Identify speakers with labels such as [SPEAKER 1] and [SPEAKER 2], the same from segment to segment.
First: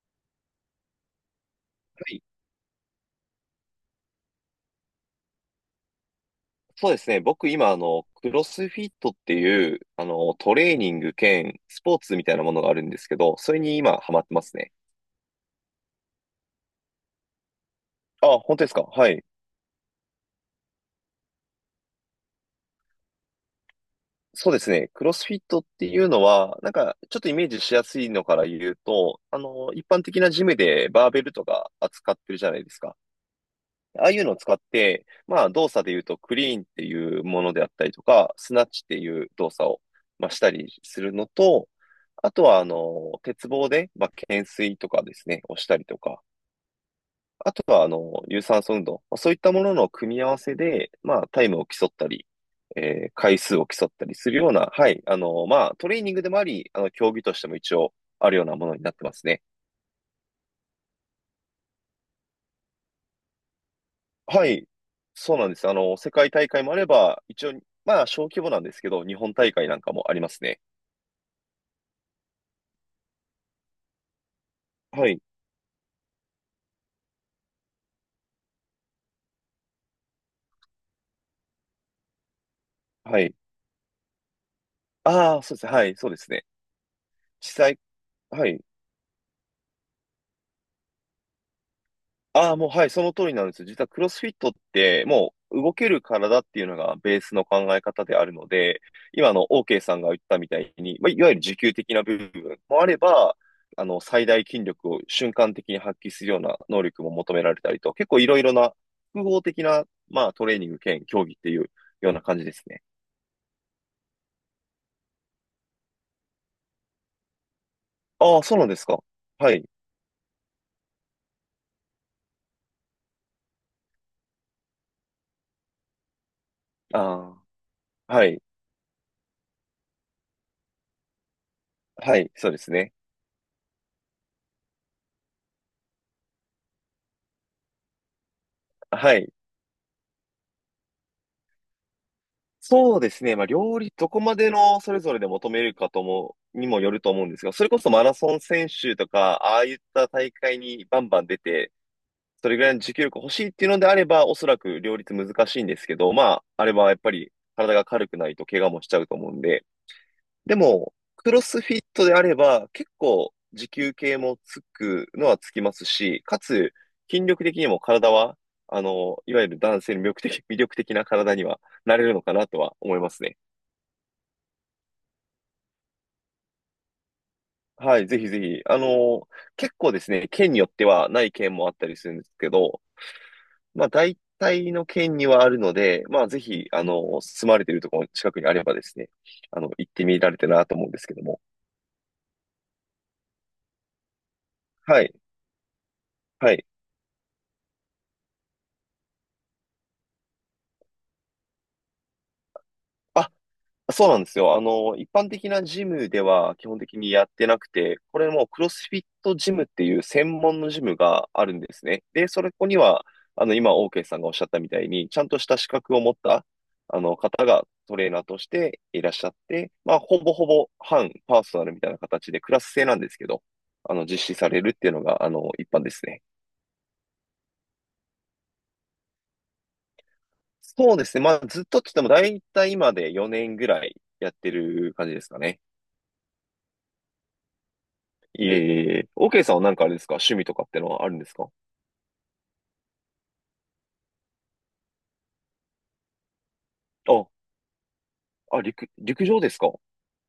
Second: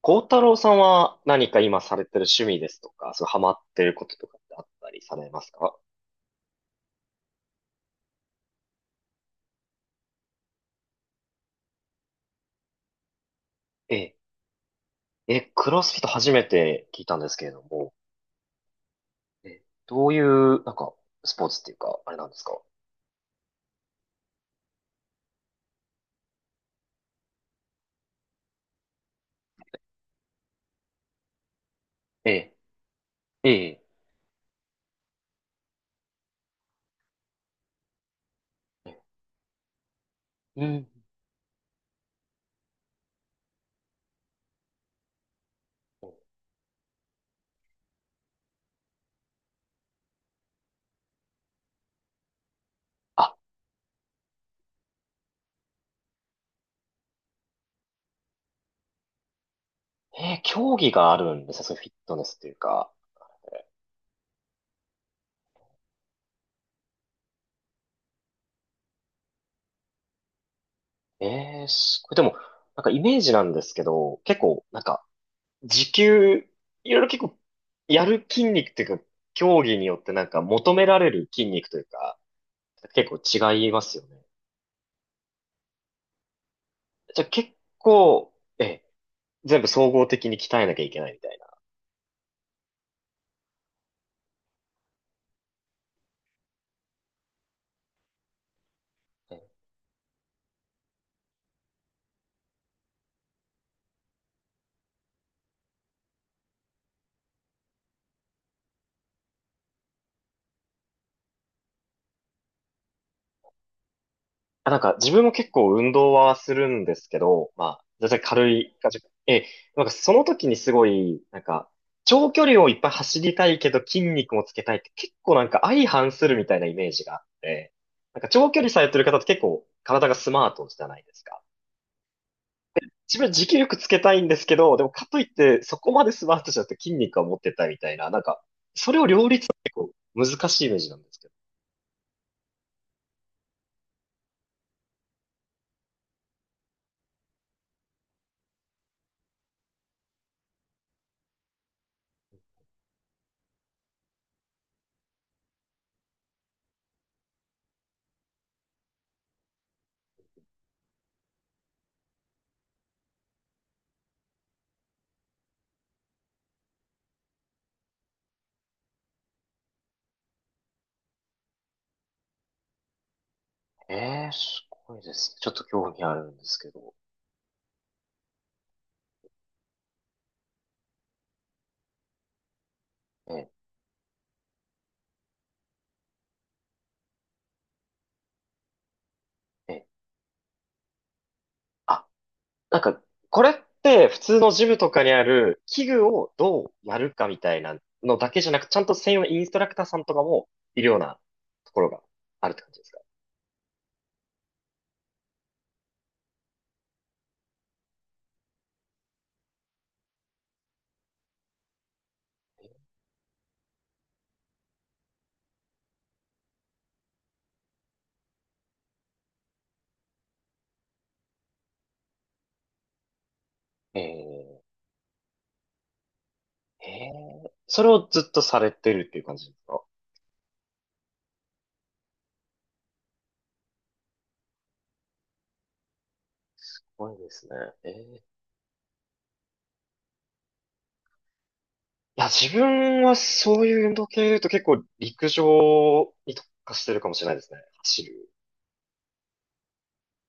[SPEAKER 1] 孝太郎さんは何か今されてる
[SPEAKER 2] い。
[SPEAKER 1] 趣味ですとか、そう、ハマってることとかってあったりされますか？
[SPEAKER 2] そうですね。僕今、クロスフィットっていう、トレーニング兼スポーツみたいなものがあるんですけど、それに今ハ
[SPEAKER 1] え
[SPEAKER 2] マってますね。
[SPEAKER 1] え、クロスフィット初めて聞いたんですけれども、
[SPEAKER 2] あ、本当ですか？はい。
[SPEAKER 1] どういう、なんか、スポーツっていうか、あれなんですか？
[SPEAKER 2] そうですね。クロスフィットっていうのは、なんか、ちょっとイメージしやすいのから言うと、一般的なジムでバーベルとか扱っ
[SPEAKER 1] え
[SPEAKER 2] てるじゃないですか。
[SPEAKER 1] え、ええ、
[SPEAKER 2] ああいうのを使って、まあ動作で言うとクリーンっていうものであったりとか、スナッチっ
[SPEAKER 1] え
[SPEAKER 2] ていう動作を、まあ、した
[SPEAKER 1] う
[SPEAKER 2] り
[SPEAKER 1] ん。
[SPEAKER 2] するのと、あとは鉄棒で、まあ、懸垂とかですね、をしたりとか、あとは有酸素運動、まあそういったものの組み合わせで、まあタイムを競ったり、
[SPEAKER 1] あ、
[SPEAKER 2] 回数を競ったりするような、はい、まあトレーニングでもあり、競技としても一応あるようなものになってますね。
[SPEAKER 1] ええ、競技があるんですね、そういうフィットネスっていうか。
[SPEAKER 2] はい、そうなんです。世界大会もあれば、一応、まあ、小規模なんですけど、日本大会なんかもありますね。
[SPEAKER 1] ええ、これでも、なんかイメージなんですけど、結構、なんか、
[SPEAKER 2] はい、
[SPEAKER 1] 時給、いろいろ結構、やる筋肉っていうか、競技によってなんか求められる筋肉というか、結
[SPEAKER 2] はい。
[SPEAKER 1] 構違いますよね。
[SPEAKER 2] ああ、そうですね。はい、そうですね。
[SPEAKER 1] じゃあ結
[SPEAKER 2] 実際、
[SPEAKER 1] 構、
[SPEAKER 2] はい。
[SPEAKER 1] ええ、全部総合的に鍛えなきゃいけないみたいな。
[SPEAKER 2] ああ、もうはい、その通りなんです。実はクロスフィットって、もう動ける体っていうのがベースの考え方であるので、今
[SPEAKER 1] ええ
[SPEAKER 2] OK さんが言ったみたいに、まあ、いわゆる持久的な部分もあれば、最大筋力を瞬間的に発揮するような能力も求められたりと、結構いろいろな複合的な、まあ、トレーニング兼競技っていうような感じですね。
[SPEAKER 1] あ、なんか自分も結構運動はするんですけど、まあ、全然
[SPEAKER 2] ああ、
[SPEAKER 1] 軽
[SPEAKER 2] そうなん
[SPEAKER 1] い
[SPEAKER 2] です
[SPEAKER 1] 感
[SPEAKER 2] か。
[SPEAKER 1] じ。ええ、
[SPEAKER 2] はい。
[SPEAKER 1] なんかその時にすごい、なんか、長距離をいっぱい走りたいけど筋肉もつけたいって結構なんか相反するみたいなイメージがあっ
[SPEAKER 2] あ
[SPEAKER 1] て、
[SPEAKER 2] あ、
[SPEAKER 1] なん
[SPEAKER 2] は
[SPEAKER 1] か
[SPEAKER 2] い。
[SPEAKER 1] 長距離されてる方って結構体がスマートじゃないですか。
[SPEAKER 2] はい、そうですね。
[SPEAKER 1] 自分は持久力つけたいんですけど、でもかといってそこまでスマートじゃなくて筋肉は持ってたみたいな、なんか、それを
[SPEAKER 2] は
[SPEAKER 1] 両
[SPEAKER 2] い。
[SPEAKER 1] 立って結構難しいイメージなんですけど。
[SPEAKER 2] そうですね。まあ、料理、どこまでのそれぞれで求めるかとも、にもよると思うんですが、それこそマラソン選手とか、ああいった大会にバンバン出て、それぐらいの持久力欲しいっていうのであれば、おそらく両立難しいんですけど、まあ、あれはやっぱり体が軽くないと怪我もしちゃうと思うんで、でも、クロスフィットであれば、結構持久系もつくのはつきますし、かつ、筋力的にも体は、いわゆる男性の魅力的な体にはなれるのかなとは思いますね。
[SPEAKER 1] ええ、すごいですね。ちょっと興味あるんですけど。
[SPEAKER 2] はい、ぜひぜひ。結構ですね、県によってはない県もあったりするんですけど、
[SPEAKER 1] ええ、
[SPEAKER 2] まあ大体の県にはあるので、まあぜひ、住まれているところの近くにあればですね、
[SPEAKER 1] ええ。
[SPEAKER 2] 行ってみられたらなと思うんですけども。
[SPEAKER 1] あ、なんか、これって普通のジムと
[SPEAKER 2] は
[SPEAKER 1] かに
[SPEAKER 2] い、
[SPEAKER 1] ある器具を
[SPEAKER 2] はい。
[SPEAKER 1] どうやるかみたいなのだけじゃなく、ちゃんと専用のインストラクターさんとかもいるようなところがあるって感じですか？
[SPEAKER 2] あ、そうなんですよ。一般的なジムでは基本的にやってなくて、これもクロスフィットジムっていう専門のジムがあるんですね。で、それここには、今、オーケーさんがおっしゃったみたいに、ちゃんとした資格を持った、方がトレーナーとしていらっしゃって、まあ、ほぼほぼ半パーソナルみたいな形でクラス制なんですけど、
[SPEAKER 1] え
[SPEAKER 2] 実施され
[SPEAKER 1] え、
[SPEAKER 2] るっていうのが、一般ですね。
[SPEAKER 1] ええ、それをずっとされてるっていう感じですか？
[SPEAKER 2] そうですね。まあ、ずっとって言っても、だいたい今で4年ぐらいやってる感じですかね。
[SPEAKER 1] すごいですね。ええ。
[SPEAKER 2] いえいえいえ。OK さんはなんかあれですか？趣味とかってのはあるんですか？
[SPEAKER 1] いや、自分はそういう運動系で言うと結構陸上に特化してるかもし
[SPEAKER 2] あ、
[SPEAKER 1] れないですね。走る。
[SPEAKER 2] 陸上ですか？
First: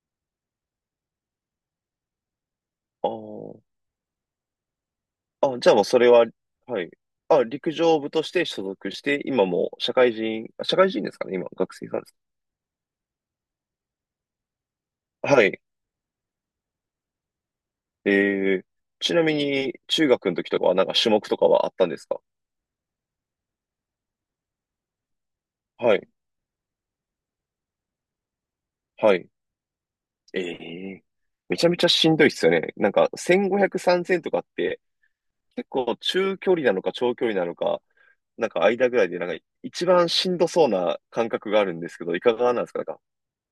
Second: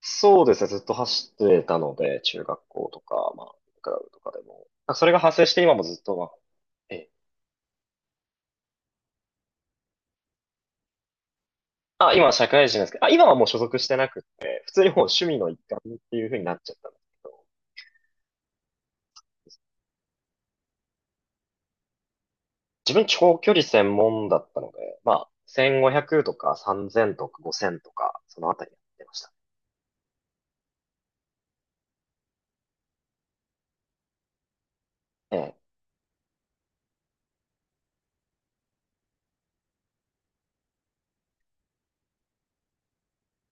[SPEAKER 1] そうですね。ずっと走ってたので、中学校とか、まあ、
[SPEAKER 2] あ
[SPEAKER 1] クラブとかでも。あ、それが発生
[SPEAKER 2] あ、
[SPEAKER 1] し
[SPEAKER 2] あ、
[SPEAKER 1] て
[SPEAKER 2] じゃ
[SPEAKER 1] 今
[SPEAKER 2] あも
[SPEAKER 1] も
[SPEAKER 2] う
[SPEAKER 1] ず
[SPEAKER 2] そ
[SPEAKER 1] っ
[SPEAKER 2] れ
[SPEAKER 1] と、ま
[SPEAKER 2] は、
[SPEAKER 1] あ、
[SPEAKER 2] はい。
[SPEAKER 1] ええ。
[SPEAKER 2] あ、陸上部として所属して、今もう社会人、社会人ですかね今、学生さんで
[SPEAKER 1] あ、
[SPEAKER 2] す
[SPEAKER 1] 今は社会人ですけど、あ、今はもう所属してなくて、普通にもう趣
[SPEAKER 2] か？
[SPEAKER 1] 味
[SPEAKER 2] は
[SPEAKER 1] の一
[SPEAKER 2] い。
[SPEAKER 1] 環っていう風になっちゃったんですけど、
[SPEAKER 2] えー、ちなみに、中学の時とかはなんか種目とかはあったんですか？
[SPEAKER 1] 自分長距離専門だったので、まあ、
[SPEAKER 2] はい。
[SPEAKER 1] 1500とか3000とか5000とか、そのあたりやってま
[SPEAKER 2] は
[SPEAKER 1] し
[SPEAKER 2] い。
[SPEAKER 1] た。
[SPEAKER 2] ええ、めちゃめちゃしんどいっすよね。なんか、1500、3000とかって、
[SPEAKER 1] ええ
[SPEAKER 2] 結構中距離なのか長距離なのか、なんか間ぐらいで、なんか一番しんどそうな感覚があるんですけど、いかがなんですかなんか。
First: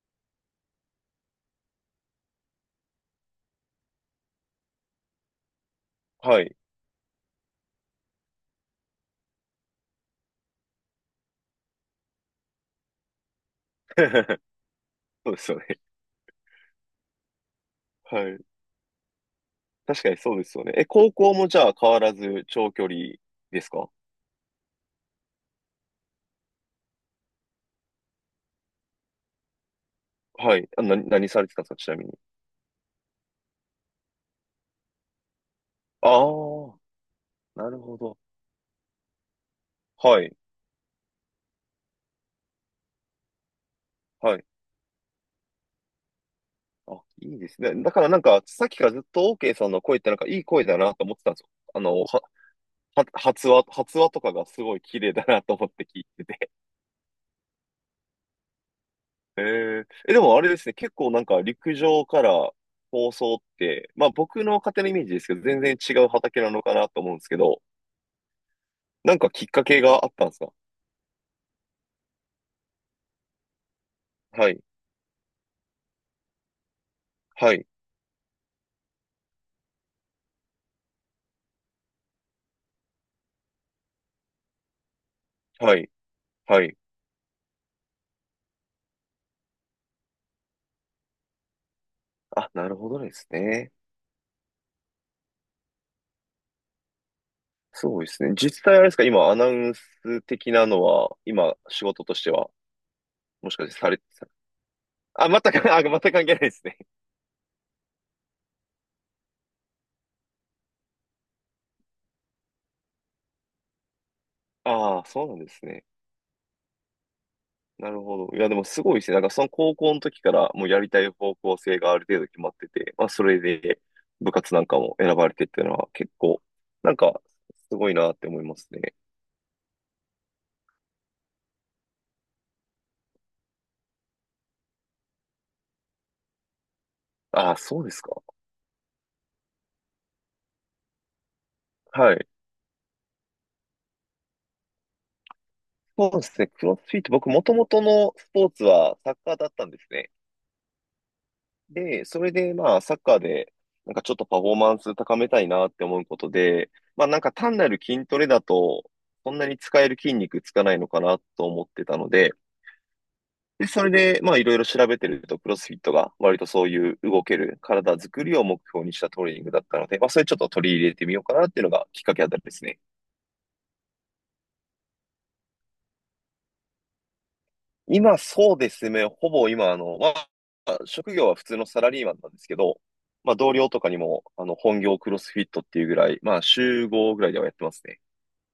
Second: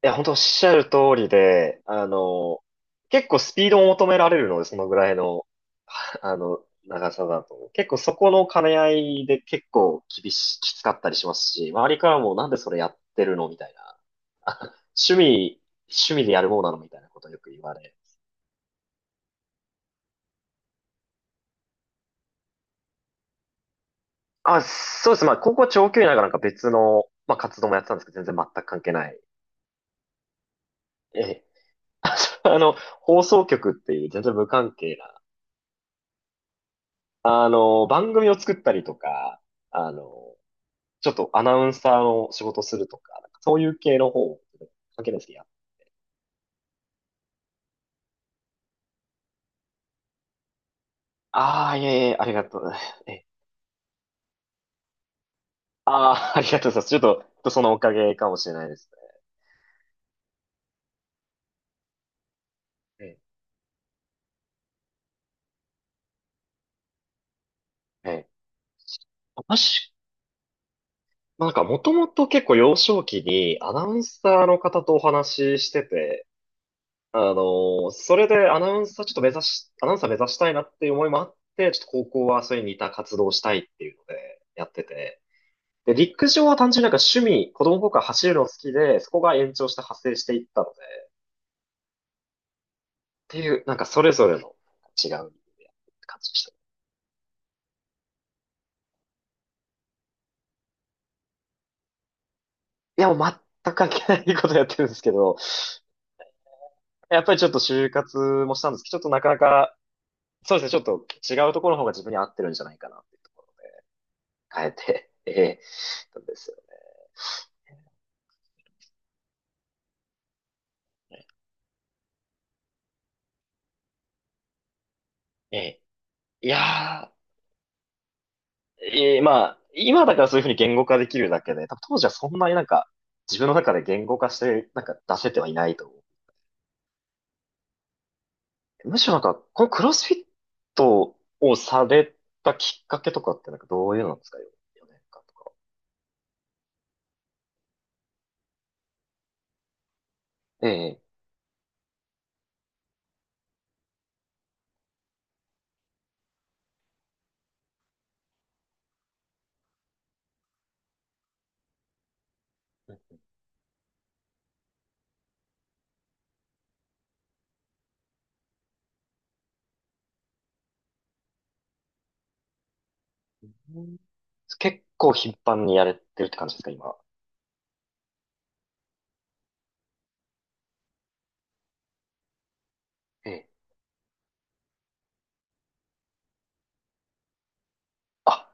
[SPEAKER 1] いや、本当おっしゃる通りで、結構スピードを求められるので、そのぐらいの、
[SPEAKER 2] はい。
[SPEAKER 1] 長さだと。結構そこの兼ね合いで結構きつかったりしますし、周りからもなんでそれやってるのみたいな。あ趣
[SPEAKER 2] そうですよ
[SPEAKER 1] 味、
[SPEAKER 2] ね。
[SPEAKER 1] 趣味でやるものなのみたいなことをよく言われ。
[SPEAKER 2] はい。確かにそうですよね。え、高校もじゃあ変わらず長距離ですか？
[SPEAKER 1] あ、そうです。まあ、高校長距離ながらなんか別の、まあ、活動もやってたんですけど、全然全く関係ない。
[SPEAKER 2] はい。あ、
[SPEAKER 1] え
[SPEAKER 2] 何さ
[SPEAKER 1] え、
[SPEAKER 2] れてたんですかちな みに。
[SPEAKER 1] あ、そう、放送局っていう全然無関係な、
[SPEAKER 2] ああ、なるほ
[SPEAKER 1] 番
[SPEAKER 2] ど。
[SPEAKER 1] 組を作ったりとか、あの、
[SPEAKER 2] はい。
[SPEAKER 1] ちょっとアナウンサーの仕事するとか、なんかそういう系の方
[SPEAKER 2] は
[SPEAKER 1] を
[SPEAKER 2] い。
[SPEAKER 1] かけいですけど、いや。
[SPEAKER 2] あ、いいですね。だからなんか、さっきからずっと OK さんの声ってなんかいい声だなと思ってたんですよ。
[SPEAKER 1] ああ、
[SPEAKER 2] あ
[SPEAKER 1] いえ
[SPEAKER 2] の、
[SPEAKER 1] いえ、
[SPEAKER 2] は、
[SPEAKER 1] ありがとう。
[SPEAKER 2] は、
[SPEAKER 1] え、
[SPEAKER 2] 発話、発話とかがすごい綺麗だなと思って聞い
[SPEAKER 1] あ
[SPEAKER 2] て
[SPEAKER 1] あ、あり
[SPEAKER 2] て。
[SPEAKER 1] がとうございます。ちょっとそのおかげかもしれないです
[SPEAKER 2] え、でもあれですね、結構なんか陸上から放
[SPEAKER 1] ね。
[SPEAKER 2] 送って、まあ僕の勝手なイメージですけど、全然違う畑なのかなと思うんですけど、
[SPEAKER 1] ええ、ええ。
[SPEAKER 2] なんかきっかけ
[SPEAKER 1] 私、
[SPEAKER 2] があったんですか？
[SPEAKER 1] なんかもともと結構幼少期にアナウンサー
[SPEAKER 2] は
[SPEAKER 1] の
[SPEAKER 2] い、
[SPEAKER 1] 方とお話ししてて、あの
[SPEAKER 2] はい、
[SPEAKER 1] それでアナウンサーちょっと目指し、アナウンサー目指したいなっていう思いもあって、ちょっと高校はそれに似た活動をしたいっていうのでやってて、
[SPEAKER 2] はい、
[SPEAKER 1] で、陸上は
[SPEAKER 2] は
[SPEAKER 1] 単
[SPEAKER 2] い。
[SPEAKER 1] 純になんか趣味、子供の頃から走るの好きで、そこが延長して派生していったので、っ
[SPEAKER 2] あ、なるほどです
[SPEAKER 1] ていう、
[SPEAKER 2] ね。
[SPEAKER 1] なんかそれぞれの違う感じでした。
[SPEAKER 2] そうですね。実際あれですか、今アナウンス的なのは、今仕事としては、
[SPEAKER 1] いや、もう
[SPEAKER 2] もしか
[SPEAKER 1] 全
[SPEAKER 2] し
[SPEAKER 1] く
[SPEAKER 2] て
[SPEAKER 1] 関
[SPEAKER 2] されて
[SPEAKER 1] 係な
[SPEAKER 2] た、
[SPEAKER 1] いことやってるんですけ
[SPEAKER 2] あ、
[SPEAKER 1] ど、
[SPEAKER 2] 全く関係ないですね。
[SPEAKER 1] やっぱりちょっと就活もしたんですけど、ちょっとなかなか、そうですね、ちょっと違うところの方が自分に合ってるんじゃないかなっていうところを変え
[SPEAKER 2] ああ、
[SPEAKER 1] て、
[SPEAKER 2] そ う
[SPEAKER 1] え
[SPEAKER 2] なんで
[SPEAKER 1] え、
[SPEAKER 2] すね。
[SPEAKER 1] なんですよ。
[SPEAKER 2] なるほど。いや、でもすごいですね。なんかその高校の時からもうやりたい方向性がある程度決まってて、まあそれで部活なんかも選ばれてっ
[SPEAKER 1] え
[SPEAKER 2] ていうの
[SPEAKER 1] え。
[SPEAKER 2] は結構、
[SPEAKER 1] い
[SPEAKER 2] なん
[SPEAKER 1] や
[SPEAKER 2] かすごいなって思いますね。
[SPEAKER 1] ー、ええ、まあ、今だからそういうふうに言語化できるだけで、多分当時はそんなになんか、自分の中で言語化して、なんか出せてはいないと思。
[SPEAKER 2] ああ、そうですか。
[SPEAKER 1] むしろなんか、このクロスフィットをさ
[SPEAKER 2] は
[SPEAKER 1] れ
[SPEAKER 2] い。
[SPEAKER 1] たきっかけとかってなんかどういうのなんですか？ 4 年間とか。
[SPEAKER 2] そうですね。クロスフィット、僕もともとのスポーツはサッカーだったんですね。
[SPEAKER 1] ええ。
[SPEAKER 2] で、それでまあサッカーでなんかちょっとパフォーマンス高めたいなって思うことで、まあなんか単なる筋トレだとそんなに使える筋肉つかないのかなと思ってたので、で、それで、まあ、いろいろ調べてると、クロスフィットが割とそういう動ける体作りを目標にしたトレーニングだったので、まあ、それちょっと取り入れてみようかなっていうのがきっかけあたりですね。
[SPEAKER 1] うん、結構頻繁にやれてるって感じですか、今。
[SPEAKER 2] 今、そうですね。ほぼ今、まあ、職業は普通のサラリーマンなんですけど、
[SPEAKER 1] え
[SPEAKER 2] まあ、
[SPEAKER 1] え。
[SPEAKER 2] 同僚とかにも、本業クロスフィットっていうぐらい、まあ、週5ぐらいではやってますね。
[SPEAKER 1] あ、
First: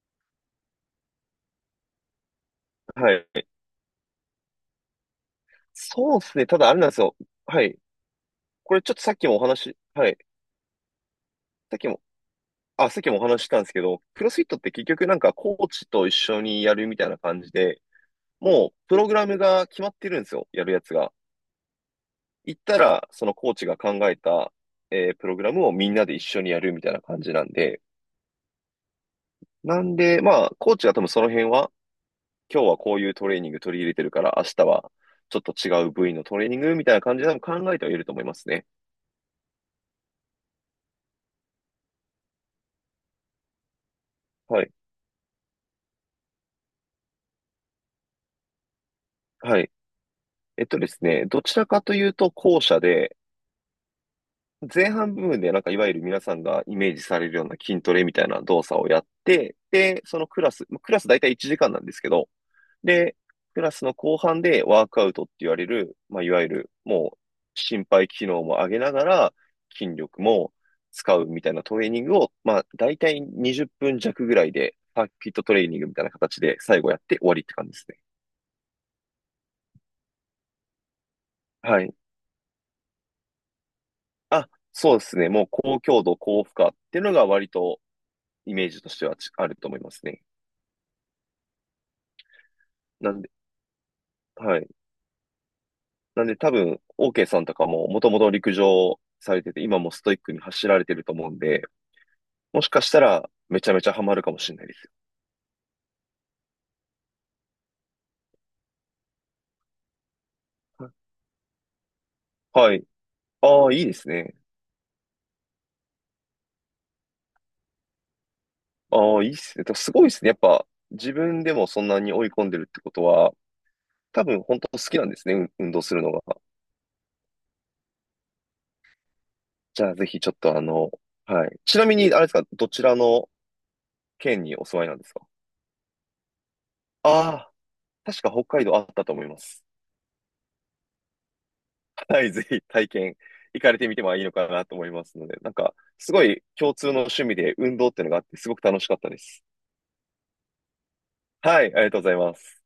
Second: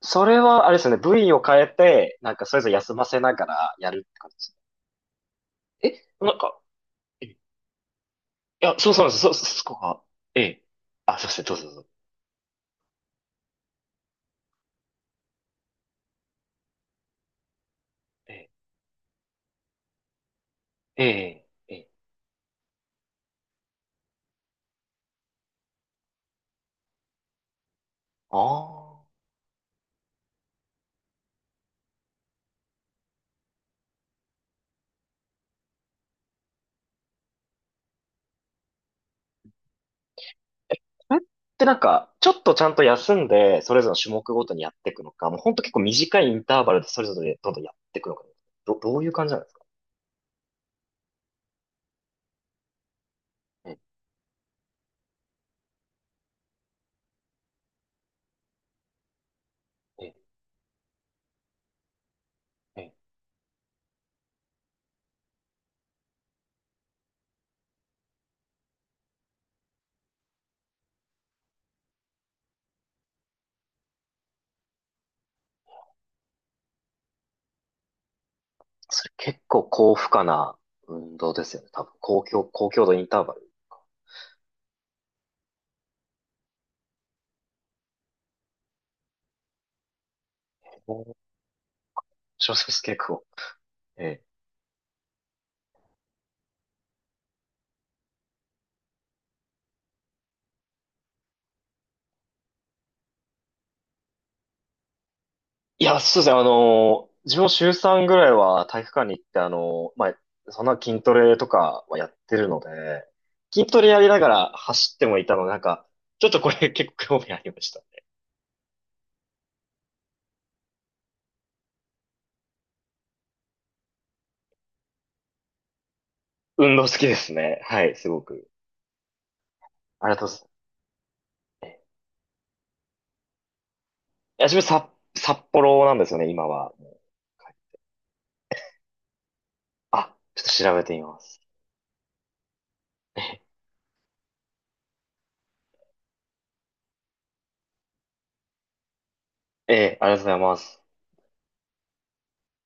[SPEAKER 1] それはあれですよね。部位を変えて、なんかそれぞれ休ま
[SPEAKER 2] は
[SPEAKER 1] せなが
[SPEAKER 2] い。
[SPEAKER 1] らやるって感じですね。
[SPEAKER 2] そうで
[SPEAKER 1] なん
[SPEAKER 2] すね。た
[SPEAKER 1] か、
[SPEAKER 2] だ、あれなんですよ。
[SPEAKER 1] えい
[SPEAKER 2] はい。
[SPEAKER 1] や、
[SPEAKER 2] これ
[SPEAKER 1] そ
[SPEAKER 2] ちょ
[SPEAKER 1] う
[SPEAKER 2] っ
[SPEAKER 1] そ
[SPEAKER 2] と
[SPEAKER 1] うなん
[SPEAKER 2] さ
[SPEAKER 1] で
[SPEAKER 2] っ
[SPEAKER 1] す。
[SPEAKER 2] き
[SPEAKER 1] そ、
[SPEAKER 2] もお
[SPEAKER 1] そそこ
[SPEAKER 2] 話、
[SPEAKER 1] が。
[SPEAKER 2] はい。
[SPEAKER 1] ええ。あ、すいません。どうぞどう
[SPEAKER 2] さっ
[SPEAKER 1] ぞ。
[SPEAKER 2] きもさっきもお話ししたんですけど、クロスフィットって結局なんかコーチと一緒にやるみたいな感じで、
[SPEAKER 1] ええ。
[SPEAKER 2] もうプログラムが決まってるんですよ、やるやつ
[SPEAKER 1] え
[SPEAKER 2] が。
[SPEAKER 1] え。ええ。
[SPEAKER 2] 行ったら、そのコーチが考えた、プログラムをみんなで一緒にやるみたいな感じなんで、
[SPEAKER 1] ああ。
[SPEAKER 2] なんで、まあ、コーチは多分その辺は、今日はこういうトレーニング取り入れてるから、明日はちょっと違う部位のトレーニングみたいな感じで多分考えてはいると思いますね。
[SPEAKER 1] それってなんか、ちょっとちゃんと休んで、それぞれの種目ごとに
[SPEAKER 2] は
[SPEAKER 1] やっ
[SPEAKER 2] い。
[SPEAKER 1] ていくのか、もうほんと結構短いインターバルでそれぞれどんどんやっていくのか、どういう感じなんです
[SPEAKER 2] は
[SPEAKER 1] か？
[SPEAKER 2] い。ですね、どちらかというと後者で、
[SPEAKER 1] え、
[SPEAKER 2] 前半部分でなんかいわゆる皆さんがイメージされるような筋トレみたいな動作をやって、で、
[SPEAKER 1] え、
[SPEAKER 2] そのクラス、まあクラス大体1時間なんですけど、
[SPEAKER 1] え、
[SPEAKER 2] で、クラスの後半でワークアウトって言われる、まあ、いわゆるもう心肺機能も上げながら筋力も使うみたいなトレーニングを、まあ、大体20分弱ぐらいでサーキットトレーニングみたいな形で最後やって終わりって感じですね。
[SPEAKER 1] それ結構高負荷な運動ですよね。
[SPEAKER 2] は
[SPEAKER 1] 多分、
[SPEAKER 2] い。
[SPEAKER 1] 高強度インターバルか。
[SPEAKER 2] あ、そうですね。もう高強度、高負荷っていうのが割とイメージとしてはちあると思いますね。
[SPEAKER 1] 小説結
[SPEAKER 2] なん
[SPEAKER 1] 構。ええ。
[SPEAKER 2] はい。なんで多分、OK さんとかももともと陸上されてて、今もストイックに走られてると思うんで、もしかしたらめちゃめちゃハマるかもしれないです
[SPEAKER 1] いや、そうですね。自分も週3ぐらいは体育館に行って、まあ、そんな
[SPEAKER 2] よ。
[SPEAKER 1] 筋トレとかはやってるので、
[SPEAKER 2] はい。あ
[SPEAKER 1] 筋
[SPEAKER 2] あ、
[SPEAKER 1] ト
[SPEAKER 2] いい
[SPEAKER 1] レ
[SPEAKER 2] で
[SPEAKER 1] やり
[SPEAKER 2] す
[SPEAKER 1] なが
[SPEAKER 2] ね。
[SPEAKER 1] ら走ってもいたので、なんか、ちょっとこれ結構興味ありました。
[SPEAKER 2] ああ、いいですね。とすごいですね。やっぱ自分でもそんなに追い込んでるってことは、多分本当好きなんですね。運動するのが。
[SPEAKER 1] 運動好きですね。はい、すごく。
[SPEAKER 2] じゃあぜ
[SPEAKER 1] ありが
[SPEAKER 2] ひ
[SPEAKER 1] とう
[SPEAKER 2] ちょ
[SPEAKER 1] ご
[SPEAKER 2] っ
[SPEAKER 1] ざいます。
[SPEAKER 2] とはい。
[SPEAKER 1] え
[SPEAKER 2] ちなみに、あれですか、どちらの
[SPEAKER 1] い
[SPEAKER 2] 県
[SPEAKER 1] や、
[SPEAKER 2] に
[SPEAKER 1] 自分
[SPEAKER 2] お住
[SPEAKER 1] 札、
[SPEAKER 2] まいなんですか？
[SPEAKER 1] 札幌なんですよね、今は。は
[SPEAKER 2] ああ、
[SPEAKER 1] い
[SPEAKER 2] 確か北海道あったと思います。
[SPEAKER 1] あ、ちょっと調べてみます。
[SPEAKER 2] はい、ぜひ体験、行かれてみてもいいのかなと思いますので、なんか、すごい共通の趣味で運動っていうのがあって、すごく楽しかったです。
[SPEAKER 1] ええ、ありがとうございます。
[SPEAKER 2] はい、ありがとうございます。